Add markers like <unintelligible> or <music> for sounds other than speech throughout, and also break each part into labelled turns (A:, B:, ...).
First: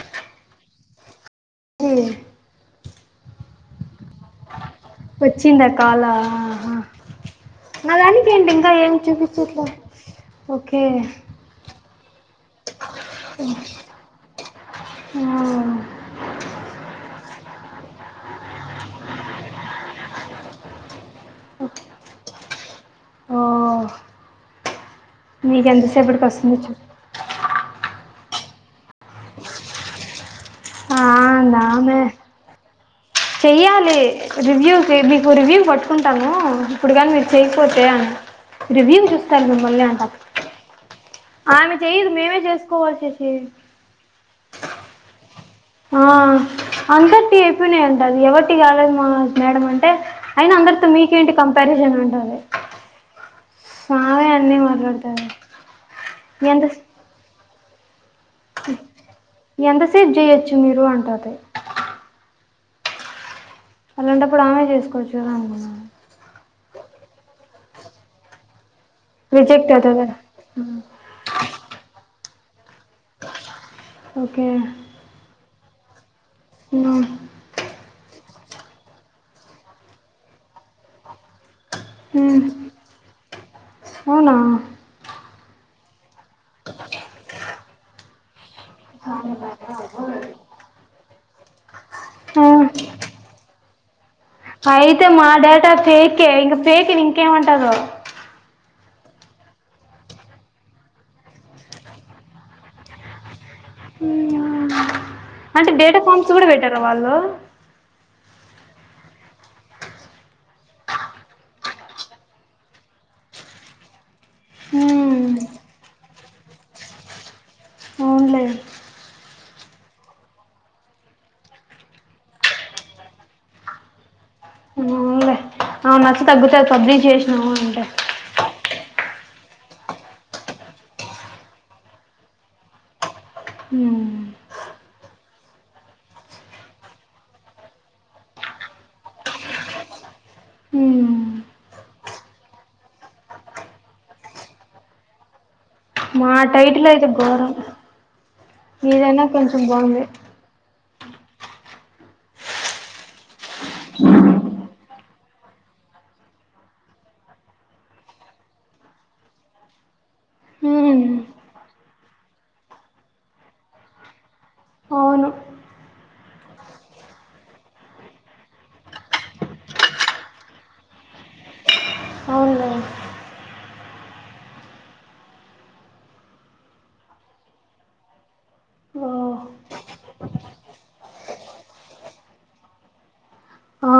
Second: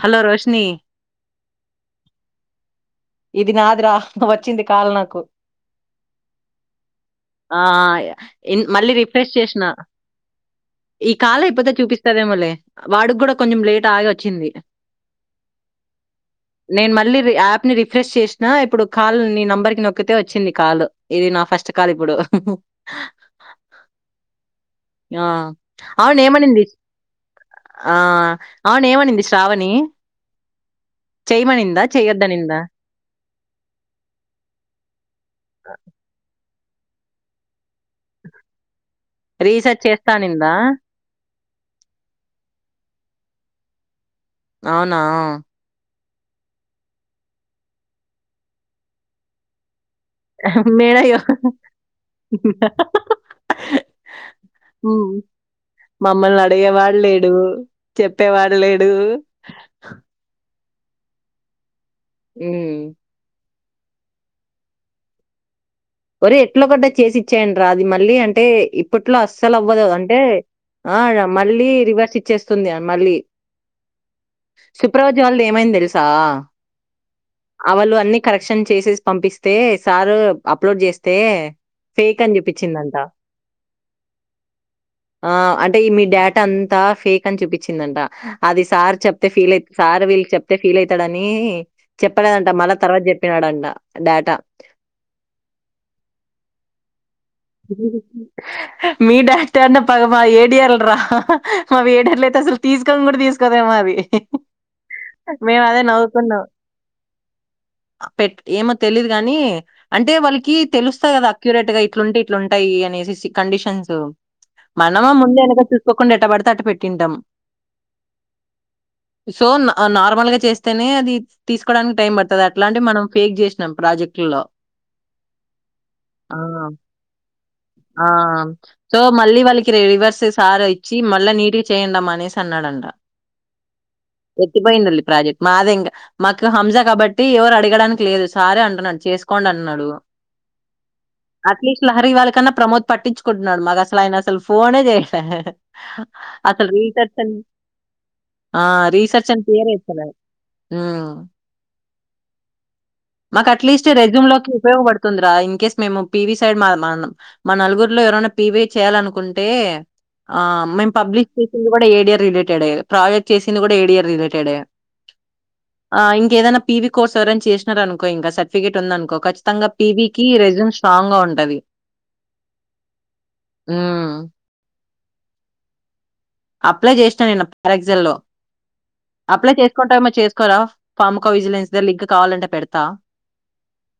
A: Hello! Roshni.
B: ఉమ్మ్.
A: ఇది నాదిరా. వచ్చింది కాల్ నాకు
B: వచ్చింద? కాలా? ఆ హా
A: ఆ
B: నా దానికి
A: ఇన్-
B: ఇంకా
A: మళ్ళీ
B: ఏం
A: రిఫ్రెష్ చేసిన
B: చూపించట్లే, ఓకే.
A: సరే మల్లె వాడుకూడా కొంచెం లేట్ ఆగి వచ్చింది.
B: ఆ,
A: నేను మళ్ళీ ఆపినరి. రిఫ్రెష్ చేసినా ఇప్పుడు కాల్ నీ నెంబర్ కి నొక్కితే వచ్చింది కాల్. ఇది నా ఫస్ట్ కాల్ ఇప్పుడు.
B: ఆహ్
A: ఆహ్ ఆవిడనేమనింది.
B: చూ
A: ఆహ్ అవును ఏవనింది శ్రావణి.
B: అవునా
A: చేయమనిందా
B: ఆమె
A: చెయ్యొద్దనిందా
B: చెయ్యాలి రివ్యూ మీకు రివ్యూ పట్టుకుంటాదా. ఇప్పుడు కానీ మీరు చేసి. పోతే రివ్యూ చేసుకోవాలి
A: రీసెర్చ్
B: మళాంట.
A: చేస్తానిందా
B: ఆమె చెయదు మేమే చేసుకోవాలి శేశి.
A: అవునా
B: ఆహ్ అంతటి అయిపోయినాయి అంట అది ఎవరికి కాదేమో మేడం అంటూ. అంటే అయిన అందరితో మీకేంటి కంపారిజన్ ఉంటుంది
A: మేడయ్యో
B: ఆహ్ అదే నేను మాట్లాడతాను.
A: నన్ను అడిగే వాడులేడు. చెప్పేవాడు లేడు హ.
B: ఎంతసేపు చేయొచ్చు మీరు ఏం పాతే.
A: ఉమ్.
B: అలాంటప్పుడు ఆమెనే చేసుకోవచ్చు కదా.
A: ఎట్లాగో అట చేసి ఇచ్చేయండ్రిరా అది మల్లి అంటే‌ ఇప్ప ఇప్పట్లో అస్సలు
B: రిజెక్ట్
A: అవ్వదు
B: అవుతుంది కదా
A: అంటే ఆహ్ మళ్ళీ రివర్స్ ఇచ్ చేస్తుంది ఆప్. మళ్ళీ
B: ఓకే
A: సుప్రజ వాళ్లది ఏమైంది. ఇది సా.
B: ఉమ్,
A: ఆహ్ వాళ్ళు అన్ని. కరెక్షన్ చేసేసి పంపిస్తే సారు అప్ప్ పూజ చేస్తే. ఫేక్ అని
B: ఉమ్,
A: చూపించిందంట
B: అవునా
A: ఆహ్ అంట్. హే ‌‌మీ డాడ్. అంతా ఫేక్ అని చూపించిందంట హ. అది సార్ చెప్తే ఫీల్ అయి సార్ వీళ్ళ చెప్తే ఫీల్ అయితడని. <inaudible>
B: ఆ,
A: చెప్పలేదంట మళ్ళ తర్వాత చెప్పినాడంట. డాటా.
B: అయితే మా డాటా ఫేకె ఇంకా ఫేక్ నింప్.
A: <unintelligible> మీ డాక్టర్ అన్న పగమా ఏడిర్ల రా మా ఏడార్లు అయితే అసలు తీసుకని కూడా తీసుకు గాదె మరి మేము
B: అంటే
A: అదే
B: డేటా ఫామ్స్
A: నవ్వుకున్నాం
B: కూడా పెట్టారా వాళ్ళు
A: పె ఏమో తెలీయదు కాగాని అంటే వాళ్ళకి తెలుస్తా కదా అక్యూరేట్ గా ఇట్లుంటే ఇ లుంటాయి అనే కండిషన్స్ మనం
B: ఉమ్,
A: ముందు వెనక చూసుకోకుండా ఎట్టబడితే అటు పెట్టింటాం
B: అవునులే
A: సో నార్మల్గా చేస్తేనే అది తీసుకోడానికి టైం పడుతుంది అట్లాంటి మనం ఫేక్ చేసినాం ప్రాజెక్టులలో
B: ఆ మచ్చ తగ్గుతా కొద్ది చేసి
A: ఆ సో మళ్ళీ వాళ్ళకి రివర్స్ సార్ ఇచ్చి మళ్ళా నీట్గా చేయండ అనేసి అన్నాడంట
B: ఉమ్,
A: ఎత్తిపోయిందల్లి ప్రాజెక్ట్ మాది ఇంకా మాకు హంస కాబట్టి ఎవరు అడగడానికి లేదు సారే అంటున్నాడు చేసుకోండి అన్నాడు
B: ఉమ్,
A: అట్లీస్ట్ లహరి వాళకన్నా ప్రమోద్ పట్టించుకుంటున్నాడు మాకు అసలు ఆయన అసలు ఫోనే చేయటలే
B: మా టైటిల్ అయితే ఘోరం
A: ఆ
B: మీదైనా కొంచెం బాగుంది
A: హు మాకు అట్లీస్ట్ రెజ్యూమ్ లోకి ఉపయోగపడుతుందిరా ఇన్ కేస్ మేము పివి సైడ్ మా మా నలుగురులో ఎవరైనా పివిఐ చేయాలినుకుంటే ఆ మేము
B: ఉమ్,
A: పబ్లిష్ చేసింది కూడా ఏడియర్ రిలేటెడే ప్రాజెక్ట్ చేసింది కూడా ఏడియర్ రిలేటెడే
B: అవును
A: ఆ ఇంక ఏదైనా పివి కోర్స్ ఎవరైనా చేసినార అనుకో ఇంకా సర్టిఫికేట్ ఉంది అనుకో చ్చితంగా పీవకి రెజంముస్ట్రాంగ్ గా ఉంట ఉంటది
B: అవునులే
A: హు అప్లై చేసినా నేను పరేగ్జల్ లో
B: ఓ
A: అప్లై చేసుకుంటా ఏమో చేసుకోరా ఫామ్ కా విజిలెన్స్ దా లింక్ కావాలంటే పెడతా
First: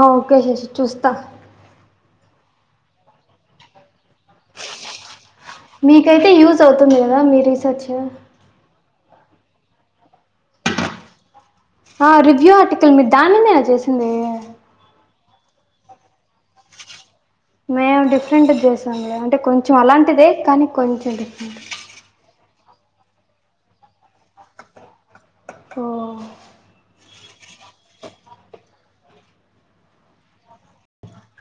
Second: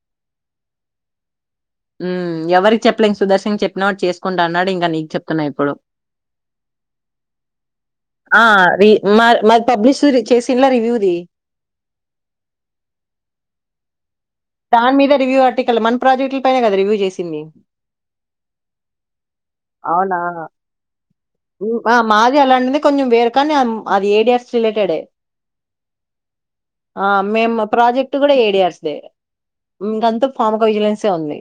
B: హా ఓకే శశి చూస్తా
A: హు ఎవరి కి చెప్పలేం సుదర్శన్ కి చెప్పిన వాడు చేసుకుంట అన్నాడు ఇంకా నీకు చెప్త
B: మీకైతే యూజ్ అవుతుంది కా గా మీ రీసెర్చ్
A: మా మాది పబ్లిషు చేసలా రివ్యూది
B: ఆ రివ్యూ ఆర్టికల్ మీ దాన్ని మీనే చేసింది
A: దాని మీద రివ్యూ ఆర్టికల్ మన ప్రాజెక్టుల పైన కదా రివ్యూ చేసి
B: మేము డిఫరెంట్ చేసాములే అంటే కొంచెం
A: అవునా?
B: అలాంటిదే కానీ కొంచెం డిఫరెంట్
A: ది అలాంటిది కొంచెం వేరు కానీ అది ఏడియాస్ రిలేటెడ్
B: ఓ
A: ఆ మేము ప్రాజెక్ట్ కూడా ఏడియర్స్ దే ఇంకంతా పాాముగా విజిలెన్సే ఉంది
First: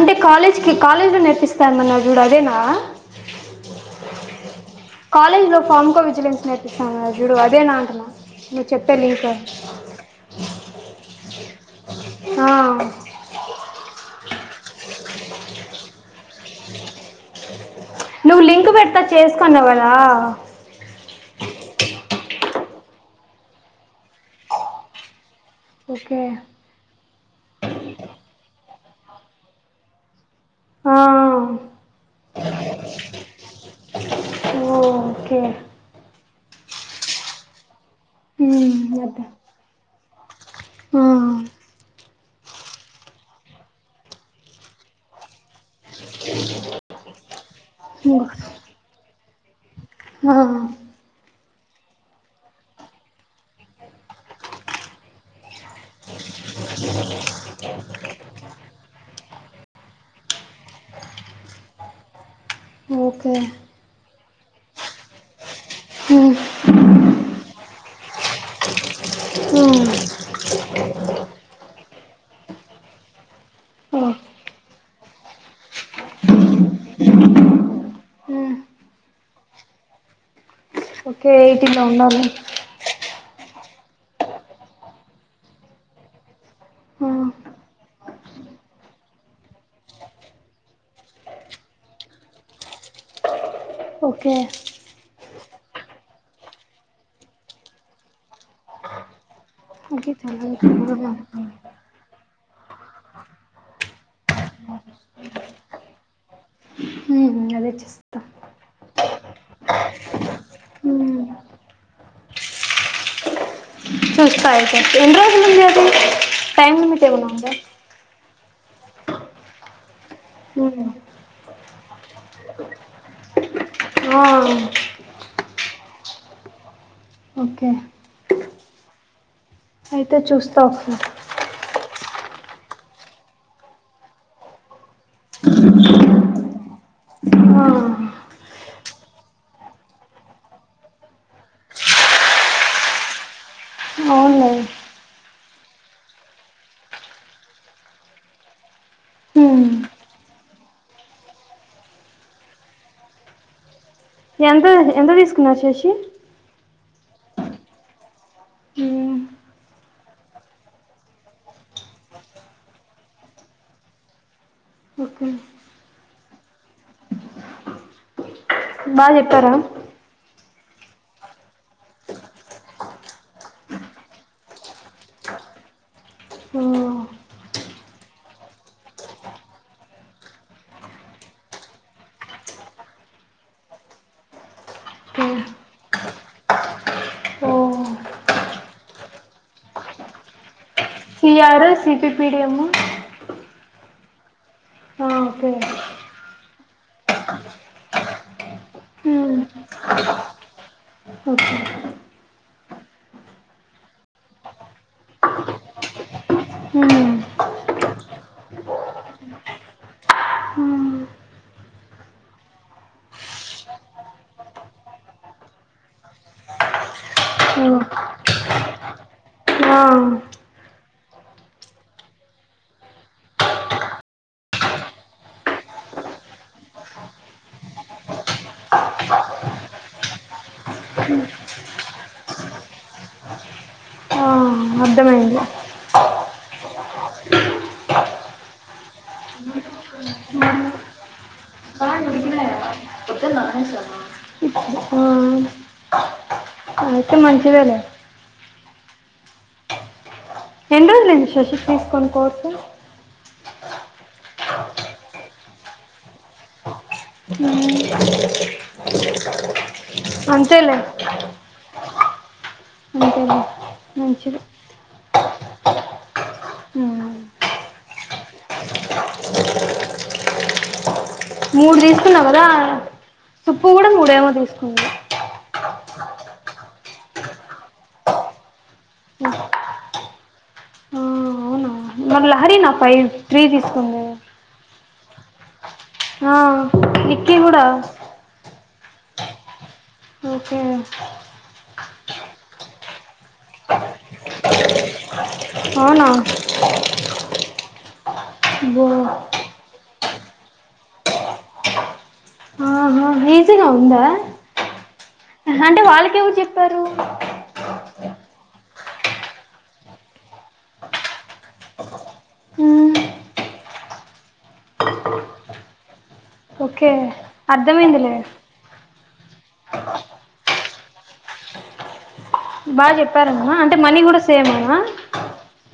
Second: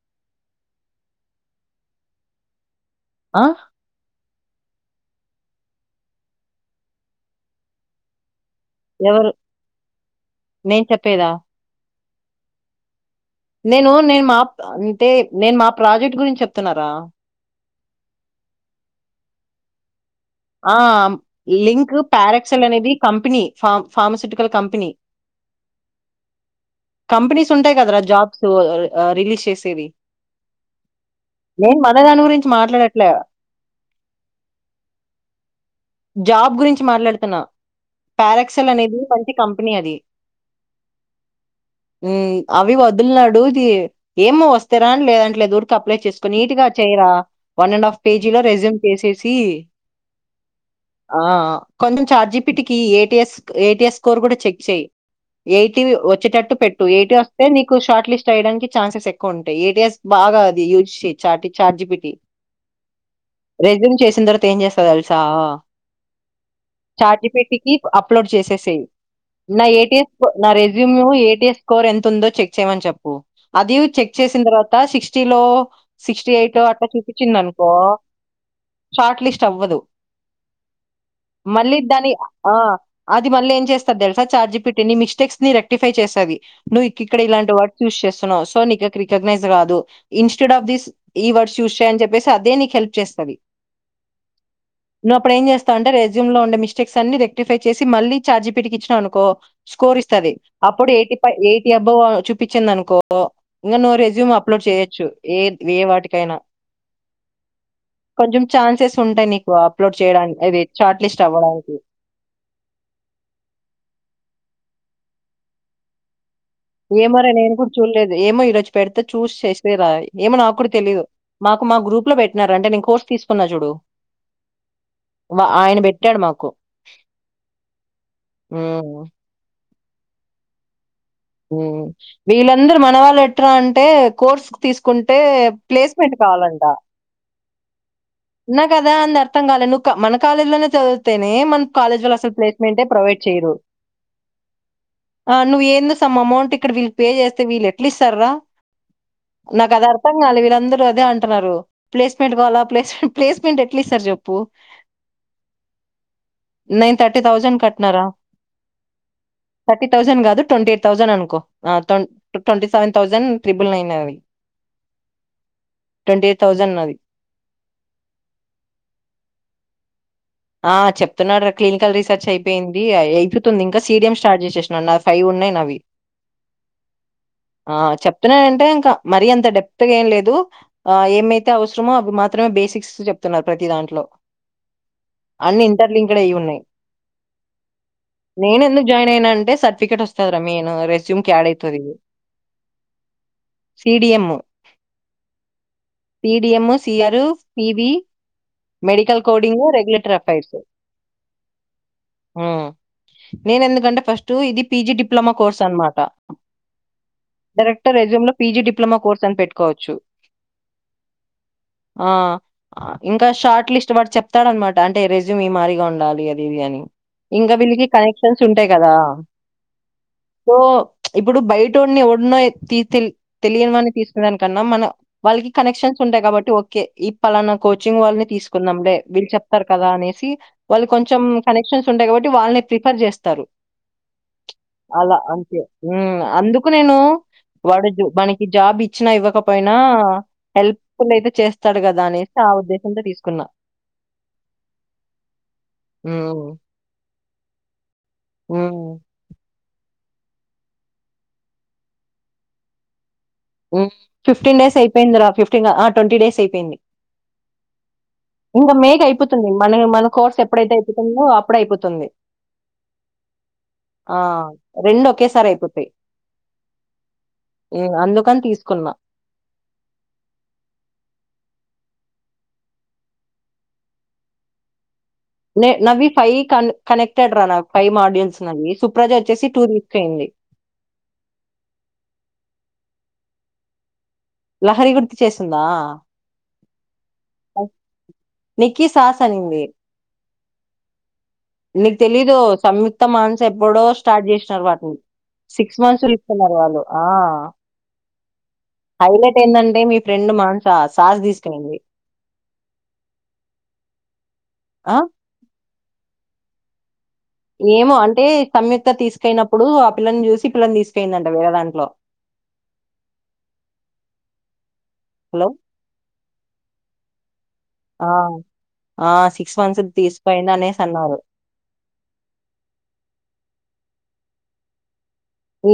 B: అంటే కాలేజ్ కి కాలేజ్ లో నేర్పిస్తామన్నా చూడు అదేనా
A: ఆ
B: కాలేజ్ లో ఫామ్ కు విజిలెన్స్ నేర్పిస్తానుజుడు అదే నా అంటున్నా నువ్వు చెప్పే లిజర్
A: పేద
B: ఆ
A: నేను నేను మా అంటే నేను మా ప్రాజెక్ట్ గురించి చెప్తున్నారా
B: నువ్వు లింక్ పెడతా చేసుకో అన్నావ్ కదా
A: ఆ లింక్ ప్యారాక్సల్ అనేది company పర్మ pharmaceutical company
B: okay
A: companies ఉంటాయి కదరా జాబ్స్ హు రిలీషిస్ ఇది
B: ఆ
A: నేను మనదాని గురించి మాట్లాడట్లే
B: ఓఓకే
A: జాబ్ గురించి మాట్లాడుతున్నా పార ఎక్సల్
B: హ్మ్
A: అనేది
B: అదే
A: మంచి కంపెనీ అది
B: ఆ
A: హ్మ్ అవి వదులిన్నాడు ఇది ఏమో వస్తారా అని లేదాట్లేదురుకు అప్లై చేసుకోని నీట్గా చేయరా వన్ అండ్ హాఫ్ పేజీలో రెజ్యూమ్ చేసేసి
B: ఆ
A: కొంచెం చార్జిపిటికి ఏటీఎస్ ఏటిఎస్ స్కోర్ కూడా చెక్ చేయి ఎయిటీ వచ్చేటట్టు పెట్టు ఎయిటీ వస్తే నీకు షార్ట్ లిస్ట్ అయ్యడానికి ఛాన్సెస్ ఎక్కువ ఉంటాయి ఏటీఎస్ బాగా అది యూజ్ చార్జిపిటీ
B: ఓకే
A: రెజూమ్ చేస్ చిందంస్తా <unintelligible> తెలుసా
B: హ్మ్
A: చాటిపట్కి అప్లోడ్ చేసేస నా
B: హ్మ్
A: ఏస్ నా రెజూమ్ ఏఎస్ స్కోర్ ఎంత ఉందో చెక్ చేయమని చెప్పు అది
B: ఓ
A: చెక్ చేసిన తర్వాత సిక్స్టీ లో సిక్స్టీ ఎయిట్ అట్లా చూపించింది అనుకో
B: హ్మ్
A: షార్ట్ లిస్ట్ చవ్వదు
B: ఓకే ఎయిటీలో ఉండాలి
A: అది మళ్ళీ ఏం చేస్తది తెలుసా చార్జిపిట్ నీ మిస్టేక్స్ ని రెక్టిఫై చేస్తుది నువ్వు ఇక్క
B: ఆ
A: ఇక్కడ ఇలాంటి వర్స్ యూజ్ చేస్తున్నావు సో నీకు రికగ్నైజ్ కాదు ఇన్స్టెడ్ ఆఫ్ దీస్ ఈ వర్డ్స్ యూజ్ చేయ అని చెప్పేసి అదే నీకు హెల్ప్ చేస్తుది
B: ఓకే
A: నువ్వు అప్పుడు ఏం చేస్తావు అంటే రెస్యూమ్ లో ఉండే మిస్టేక్స్ అన్ని రెక్టిఫై చేసి మళ్ళలీ చార్జిపీకి ఇచ్చిన అనుకో స్కోర్
B: ఓకే
A: ఇస్తంది అప్పుడు ఎయి ఎయిటీ అబవ్ చూపించింది అనుకో ఇంకా నువ్వు రెజ్యూమ్ అప్లోడ్ చేయొచ్చు ఏ ఏ వాటికైనా
B: హ్మ్ అదే చేస్తా
A: కొంచెం ఛాన్సెస్ ఉంటాయి నీకు అప్లోడ్ చేయనికి అ షార్ట్ లిస్ట్
B: హ్మ్
A: అవ్వడానికి
B: చూస్తా అతే ఎన్ని రోజులు ఉంది అది టైం లిమిట్ ఏమన్నా
A: ఏమరా
B: ఉందా
A: నేను కూడా చూడలేదు ఏమో రచ్చి పెడితే చూ చేససి రాయి ఏమో నాకు
B: హ్మ్
A: తెలీదు మాకు మా గ్రూప్ లో పెట్టినార అంటే నేను కోర్స్ తీసుకున్నా చూడు
B: ఆ
A: వా ఆయన పెట్టాడు మాకు
B: ఓకే
A: హ్మ్
B: అయితే చూస్తా ఒకసారి
A: వీళ్ళందరూ మన వాళ్ళు ఎట్రా అంటే కోర్స్ తీసుకుంటే అంటే ప్లేస్మెంట్ కావాలండ
B: ఆ
A: కద అ అర్ం కాల మన కాల లో చదినే మన కాల అ ప్లేస్మె ప్రొవై చేయవ
B: అవునులే
A: <unintelligible> అమౌంట్ ఇక్కడ వీళ్లు ప్లే చేస్తే వీళ్ళ ఎట్లా ఇస్తారా
B: హ్మ్
A: నాకు అది అర్థం కాలదు వీళ్ళందరూ అదే అంటున్నారు ప్లేస్మెంట్ కావాలా ప్లేమెట్ ప్లేస్మెంట్
B: ఎంత ఎంత తీసుకున్నారు శశి
A: నైన్ థర్టీ థౌజండ్ కట్నారా
B: హ్మ్
A: థర్టీ థౌజండ్ కాదు ట్వంటీ ఎయిట్ ౌండ్ అను twenty seven thousand triple nine అ
B: ఓకే
A: ట్ంటీ ఎయిట్ ౌసండ్ అ <unintelligible>
B: బా చెప్పారా
A: ఆ చెప్తున్నాడు క్లినికల్ రీసెర్చ్ అయిపోయింది అయితుతుంది ఇంకా సీడియం స్టార్ట్ చేసేసన్నాడు నా ఫైవ్ ఉన్నాయిన్ నావి చెప్తున్నాడుంటే ఇంకా మరీ అంత డెప్త్గా ఏం లేదు ఏమైతే అవసరమో అవి మాత్రమే బేసిక్స్ చెప్తున్నారు ప్రతి దాంట్లో
B: ఓకే
A: అన్ని ఇంటర్ లింక్డ్ అయి ఉన్నాయి
B: ఓ
A: నేను ఎందుకు జాయిన్ అయినా అంటే సర్టిఫికెట్ వస్తుంది రా మెయిన్ రెస్యూమ్ కి యాడ్
B: సిఆర్
A: అవుతుంది ఇది
B: CP PDM
A: CDM CDM CR PB medical coding రెగ క్లట్రా ఫైల్స్
B: ఓకే
A: హ్మ్ నేను ఎందుకంటే ఫస్ట్ ఇది పిజీ డిప్లొమా కోర్స్ అనమాట డైరెక్టర్ ఎూమ్ లో పిజీ డిప్లొమా కోర్స్ అని పెట్టుకోవచ్చు ఇంకా షార్ట్ లిస్ట్ వా చెప్తాడనమాట అంటే రెజూమ్ ఈ మరిగా ఉండాలి అది ఇది అని ఇంకా వీళ్ళకి కనెక్షన్స్ ఉంటాయి కదా సో ఇప్పుడు బయట వాడిని ఎవడినో తెలియని వాని తీసుకునే దానికన్నా మన వాళ్ళకి కనెక్షన్స్ ఉంటాయి కాబట్టి ఓకే ఈ పలానా కోచింగ్ వాళ్ళని తీసుకున్నాంలే వీళ్ళు చె కదా అనేసి వాళ్ళు కొంచెం కనెక్షన్స్ ఉంటాయి కాబట్టి వాళ్ళని ప్రిఫర్ చేస్తారు అలా
B: అర్థమైంది
A: అంతే హ్మ్ అందుకు నేను వాడు మనకి జాబ్ ఇచ్చినా ఇవ్వకపోయినా హెల్ప్ ఫుల్ అయితే చేస్తాడు కదా అనేసి ఆ ఉద్దేశంతో తీసుకున్నా అ
B: మంచిదా లే
A: హ్మ్
B: ఎన్ని రోజులు అయింది శశి తీసుకొని కోర్స్
A: ఫిఫ్టీన్ డేస్ అయిపోయిందిరా ఫిఫ్టీన్ ఆ ట్వంటీ డేస్ అయిపోయింది ఇంకా మే కి అయిపోతుంది మనకి మన కోర్స్ ఎప్పుడైతే
B: అంతేలే
A: అయిపోతుందో అప్పుడే అయిపోతుంది
B: అంతేలే
A: ఆ
B: మంచిది
A: రెండు ఓకేసారి ఒకసారిఅయిపోతాయి అన్ని క్కని తీసుకున్నా
B: మూడు తీసుకున్నావు కదా సుప్పు కూడా మూడేమో తీసుకున్నా
A: నవ్వి ఫైవ్ క కనెక్టెడ్ రా నా ఫైవ్ మోడ్యూల్స్ నవి సుప్రజ వచ్చేసి త్వో ఫిఫ్టీన్ ది
B: ఆ అవునా మరి లహరిీ నా ఫైవ్ త్రీ తీసుకుంది
A: లహరిీ గుర్తు చేసిందా
B: ఆ నిక్కీ కూడా
A: నికీ సాస్ అనిందిే
B: ఓకే
A: నీకు తెలీదు సంయుక్త మానస ఎప్పుడో స్టార్ట్ చేసినారు వాటిని సిక్స్
B: అవునా
A: మంత్స్లు ఇస్తున్నారు వాళ్ళు ఆ
B: బో
A: హైలైట్ ఏందండి మీ మి ఫ్రెండ్ మానస సాస్ తీసుకెపోయింది
B: ఈజీగా ఉందా
A: ఆ
B: అంటే వాళ్ళకేవ చె చెప్పారు
A: ఏమో అంటే సంయుక్త తీసుకయినప్పుడు ఆ పిల్లని చూసి పిల్లని తీసుకెయిిందంట వేరే దాంట్లో
B: మ్మ్
A: హలో
B: ఓకే
A: ఆ
B: అర్ధమేందలే
A: ఆ సిక్స్ మంత్స్ తీసిపోయింద అనేసి అన్నారు
B: బాగా చెప్పారమ్మా అంటే మనీ కూడా సేమ్ అన్ని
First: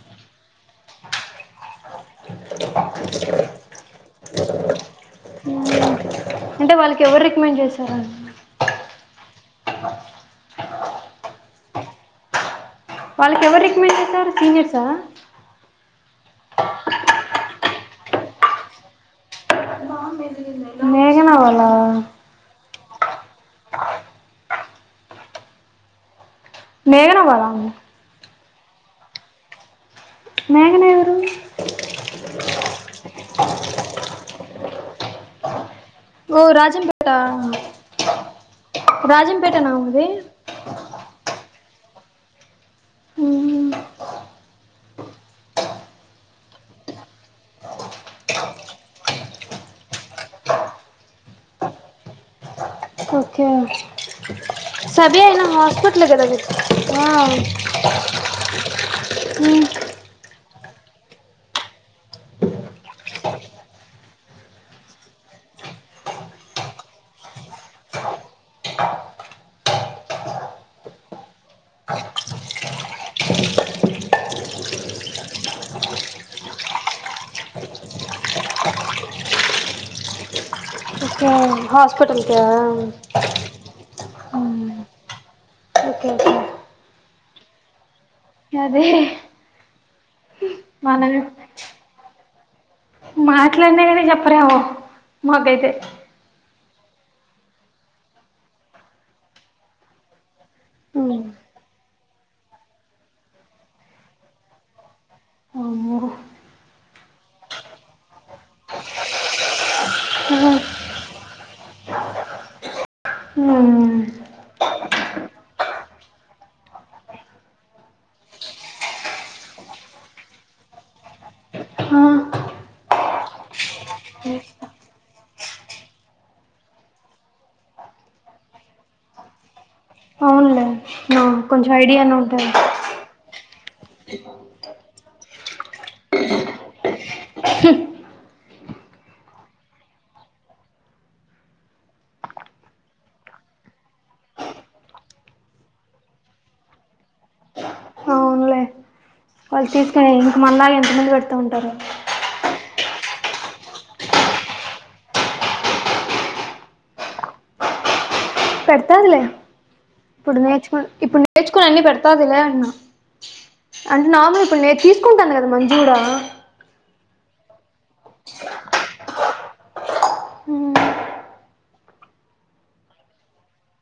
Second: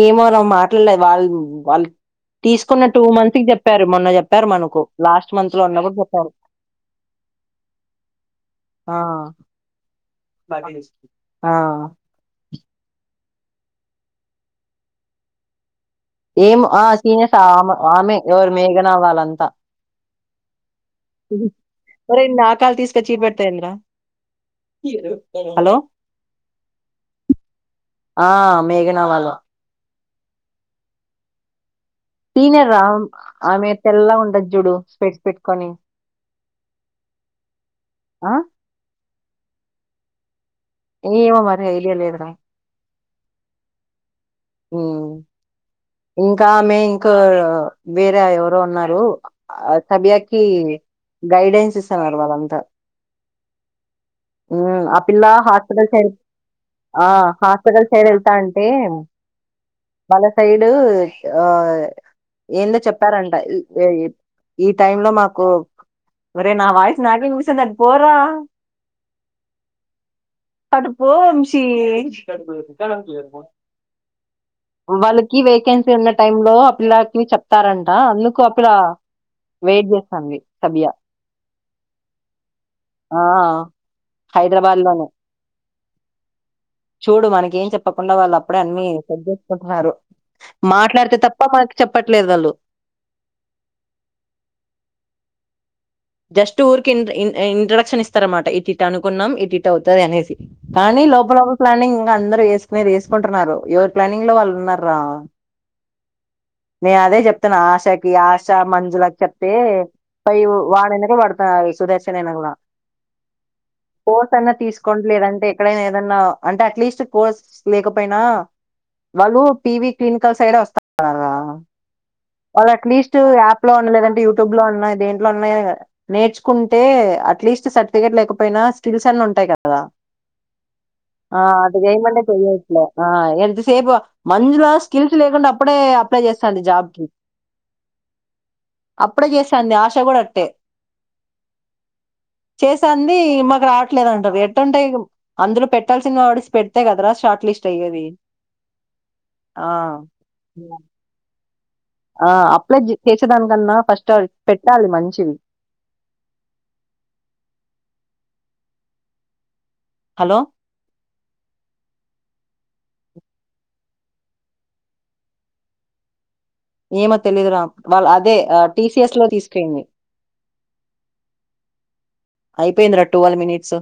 A: ఏమోన మాట్లాడలేదు వాళ్ళు వాళ్ళు తీసుకున్న టూ మంత్ కి చెప్పారు మొన్న చెప్పారు మనకు లాస్ట్ మంత్ లో ఉన్న కూడా చెప్పారు
B: అంటే వాళ్ళకి ఎవరు రికమెండ్ చేశార
A: ఆ ఆ
B: వాళ్ళకి ఎవరు రికమెండ్ చేసారు సీనియర్స
A: ఏం ఆ సీనియర్స్ ఆ ఆమె ఎవరు మేఘన వాళ్ళంతా
B: మేఘన వల్ల
A: తీసుక చీ పెడతాయిందరా హలో
B: మేఘనా వాాలా
A: ఆ మేఘనా వాళ్లే
B: మేఘన ఎవరు
A: సీనియర్ రా ఆమె తెల్ల ఉండదు చుడు స్పెట్స్ పెట్టుకొని
B: ఓ రాజంపేట
A: ఆ
B: రాజం పెటనా ఆమెది
A: ఏమో మరి హైలి అల్ ఇద్ర
B: హ్మ్ మ్మ్
A: హ్మ్ ఇంకా ఆమె ఇంకా వేరే ఎవరో ఉన్నారు ఆ సభ్యకి గైడెన్స్ ఇస్తున్నారు వాళ్ళంతా
B: ఓకే
A: హ్మ్ ఆ
B: సబి
A: పిల్ల
B: అయినా
A: హాస్పిటల్ సైడ్
B: కదా మీరు
A: ఆ హాస్పిటల్ సైడ్ ఎళ్తాంటే మళర్ సైడు ఆ ఏందో చెప్పారంట ఈ టైమ్ లో మాకు ఒరేయ్ నా వాయిస్ నాకే వినిపిస్తుంది అటు పోరా అటు పో వంశీ వాళ్ళకి వేకెన్సీ ఉన్న టైమ్ లో ఆ పిల్లకి చెప్తారంట అందుకు ఆ పిల్ల వెయిట్ చేస్తాంది. సబ్యా
B: హాస్పిటల్ కా
A: హైదరాబాద్ లోనే
B: ఓకే
A: చూడు మనకి ఏం చెప్పక్ ఉన్నవాళ్ళ అప్పుడె అన్నీ
B: అదే
A: కొట్టినారు
B: మనం
A: మాట్లాడితే తప్ప మనక్ చెప్ చెప్పట్లేదాళ్ళు
B: మాట్లాడినా కానీ చెప్పరెమో మాకైతే
A: జస్ట్ ఊరికె ఇన్ ఇంట్రొడక్షన్ ఇస్తారాన్మాట ఇటింట అనుకున్నాం. ఇటింట వత్తది అనేసి కానీ లోప లోపల ప్లానింగ్ ఇంగ అందరూ యెసుకునేది యెసుకుంటున్నారు. ఎవరు ప్లానింగ్ లో వాళ్ళు ఉన్నర్రా
B: అమ్మో
A: నేను అదే చెప్తున్నా ఆశాకి ఆశా మంజులకి చెప్తే ఫైవు వాడెనక పడతాది సుదర్శనయిన కూడా
B: ఉమ్,
A: కోర్స్ అయిన తీసుకోట్లేరంటే ఎక్కడైనా ఏదన్నా అంటే అట్లీస్ట్ కోర్స్ లేకపోయినా వాళ్ళు పివి క్లినికల్స్ సైడ్ వస్తన్నారా,
B: ఆ,
A: వాళ్ళు అట్లీస్ట్ యాప్ లో ఉన్నా లేదంటే యూట్యూబ్ లో ఉన్న దేంట్లో నేర్చుకుంటే అట్లీస్ట్ సర్టిఫికెట్ లేకపోయినా స్కిల్స్ అన్న ఉంటాయి కదా
B: అవునులే
A: ఆ
B: కొంచెం
A: అది
B: ఐడియానే
A: జైమంటే
B: ఉంటుంది
A: తెయట్లే ఆ ఎ సేపు మంజుల స్కిల్స్ లేకుండా అప్పుడే అప్లై చేస్తాండి జాబ్ కి అప్పుడే చేస్తాంది ఆశ కూడా చేస్తాంది మాకు రావట్లేదంటారు ఎట్ంటాయి అందులో పెట్టాల్సినోడిసి పెడితే కదరా షార్ట్ లిస్ట్ అయ్యేది.
B: అవునులే
A: ఆ
B: వాళ్ళు తీసుకునే ఎందుకు మళ్ళా ఇంత మందిపెడ్ ఉంటరు
A: ఆ అప్లైచె చేసేదానికన్నా ఫస్ట్ టైమ్ పెట్టాలి మంచిది.
B: పెడతాదిలే ఇప్పుడు
A: హలో
B: నేర్చుకొని ఇప్పుడు నేర్చుకొని అన్ని పెడతాదిలే అన్నా అంటే నోములు ఇప్పుడు నేన్ తీసుకుంటాను కదా మంజులా
A: ఏమో తెలిదురా వాళ్ళ అదే టి సి ఎస్ లో తీసుకె <inaudible> అయిపోయిందిరా ట్వీల్వ్ మినిట్స్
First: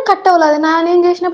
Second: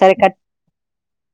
A: సరే కట్
B: కట్టవుల నాదే ఏం చేసినప్పుడు